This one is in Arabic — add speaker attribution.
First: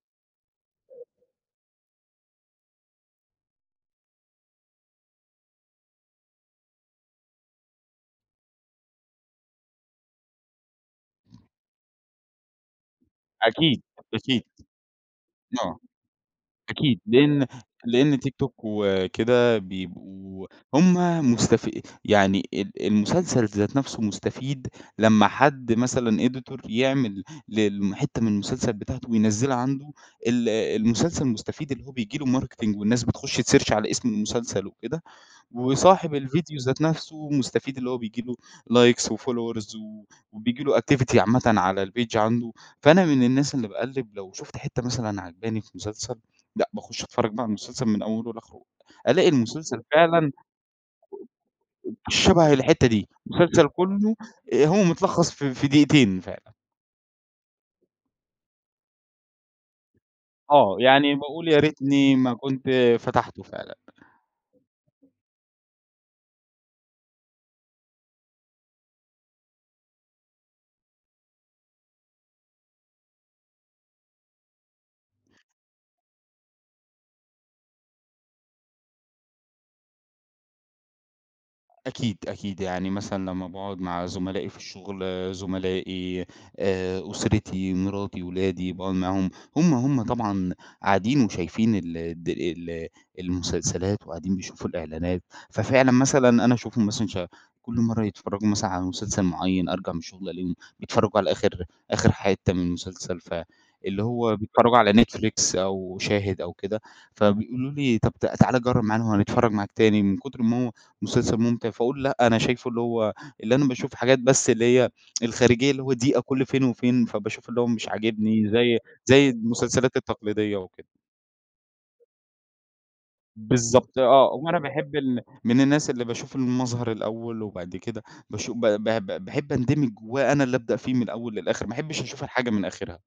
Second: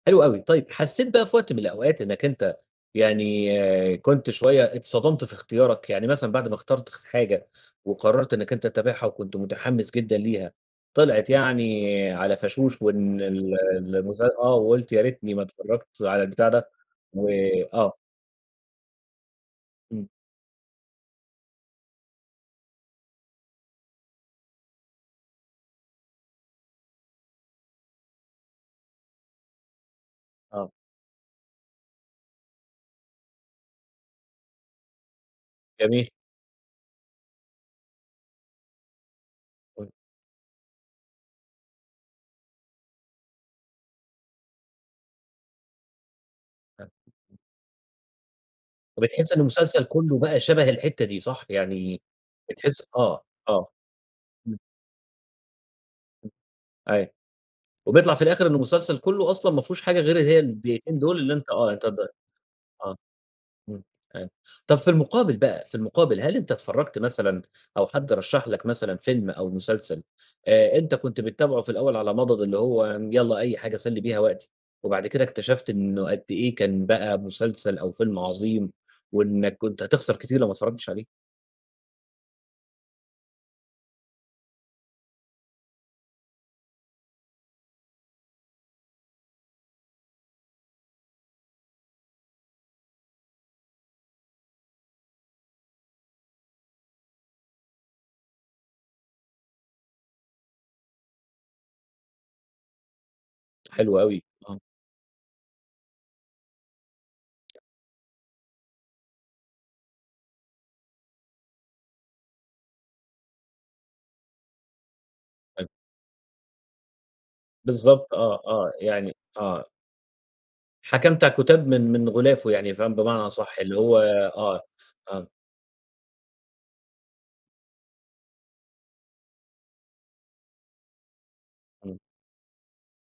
Speaker 1: حلو أوي. طيب حسيت بقى في وقت من الأوقات إنّك أنت يعني كنت شوية اتصدمت في اختيارك، يعني مثلًا بعد ما اخترت اخ حاجة وقررت إنّك أنت تتابعها وكنت متحمس جدًا ليها طلعِت يعني على فاشوش وإن ال
Speaker 2: أكيد،
Speaker 1: النظ
Speaker 2: أكيد.
Speaker 1: آه، وقُلت يا ريتني ما
Speaker 2: آه.
Speaker 1: اتفرجت على البتاع ده
Speaker 2: أكيد،
Speaker 1: و
Speaker 2: لأن
Speaker 1: آه.
Speaker 2: لأن تيك توك وكده
Speaker 1: إمم.
Speaker 2: بيبقوا هُم مستفي يعني ال المسلسل ذات نفسه مستفيد لمّا حد مثلًا editor يعمل لل حِتّة من المسلسل بتاعته وينَزّلها عنده ال
Speaker 1: آه.
Speaker 2: المسلسل مستفيد اللي هو بييجي له marketing والناس بتخُش تسيرش على اسم المسلسل وكده
Speaker 1: جميل.
Speaker 2: وصاحب الفيديو ذات نفسه مستفيد اللي هو بييجي له likes وfollowers
Speaker 1: [unintelligible]
Speaker 2: وبييجي له activity عامة ًعلى الpage عنده، فأنا من الناس اللي باقَلّب لو شُفت حتّة مثلًا عجباني في المسلسل لأ باخش أتفرج
Speaker 1: [unintelligible]
Speaker 2: بقى على المسلسل من أوله لآخره، ألاقي
Speaker 1: بتحس إن
Speaker 2: المسلسل
Speaker 1: المسلسل كله
Speaker 2: فعلًا
Speaker 1: بقى شبه الحتّة دي، صح؟ يعني
Speaker 2: الشبه
Speaker 1: بتحس
Speaker 2: الحتّة دي
Speaker 1: آه، آه،
Speaker 2: مسلسل كُلّه
Speaker 1: إمم.
Speaker 2: هو متلخص في في دقيقتين
Speaker 1: إمم.
Speaker 2: فعلًا.
Speaker 1: أيوه، وبيطلع في الآخر إنه مسلسل كله أصلًا ما فيهوش حاجة غير اللي هي
Speaker 2: آه،
Speaker 1: الدقيقتين
Speaker 2: يعني
Speaker 1: دُول اللي
Speaker 2: باقول
Speaker 1: أنت
Speaker 2: يا
Speaker 1: آه، أنت ض
Speaker 2: ريتني ما كنت
Speaker 1: آه.
Speaker 2: فتحته فعلًا.
Speaker 1: امم، [unintelligible] طب في المقابل بقى في المقابل هل أنت اتفرجت مثلًا أو حد رشح لك مثلًا فيلم أو مسلسل آآ، أنت كنت بتابعه في الأول على مضض اللي هو يالّا أي حاجة أسَلّي بيها وقتي، وبعد كده اكتشفت إنّه قد ايه كان بقى مسلسل أو فيلم عظيم وإنّك كنت هتخسر كتير لو ما اتفرجتش عليه؟
Speaker 2: أكيد، أكيد، يعني مثلًا لما باقعد مع زملائي في الشغل، زملائي آآ، أسرتي مراتي، ولادي باقعد معاهم، هُم هُم طبعًا قاعدين وشايفين ال الد المسلسلات وقاعدين بيشوفوا الإعلانات ففعلًا مثلًا أنا أشوفهم مثلًا ش كل مرة يتفرجوا مثلًا على مسلسل معين أرجع من الشغل ألاقيهم بيتفرجوا على آخر آخر حتّة من المسلسل ف
Speaker 1: حلو
Speaker 2: اللي
Speaker 1: أوي.
Speaker 2: هو
Speaker 1: آه.
Speaker 2: بيتفرجوا على نتفليكس أو شاهد أو كده، فبيقولوا لي طب تعال جرّب معانا وهنتفرج معاك تاني من كُتر ما هو مسلسل ممتع، فأقول لأ، أنا شايفه اللي هو اللي أنا باشوف حاجات بس اللي هي
Speaker 1: حلو.
Speaker 2: الخارجية اللي هو دقيقة كل فين وفين فباشوف إن هو مش
Speaker 1: بالضبط، آه،
Speaker 2: عاجبني
Speaker 1: آه،
Speaker 2: زي
Speaker 1: يعني
Speaker 2: زي
Speaker 1: آه.
Speaker 2: المسلسلات التقليدية وكده.
Speaker 1: حكمت على الكتاب من من غلافه يعني، فاهم؟ بمعنى أصح اللي هو
Speaker 2: بالضبط، آه. وأنا
Speaker 1: آه،
Speaker 2: باحب إن
Speaker 1: آه.
Speaker 2: من الناس اللي باشوف المظهر الأول، وبعد كده باشو ب ب ب باحب أندمج جواه أنا اللي أبدأ فيه من الأول للآخر، ما
Speaker 1: إمم.
Speaker 2: أحبش أشوف الحاجة من آخرها.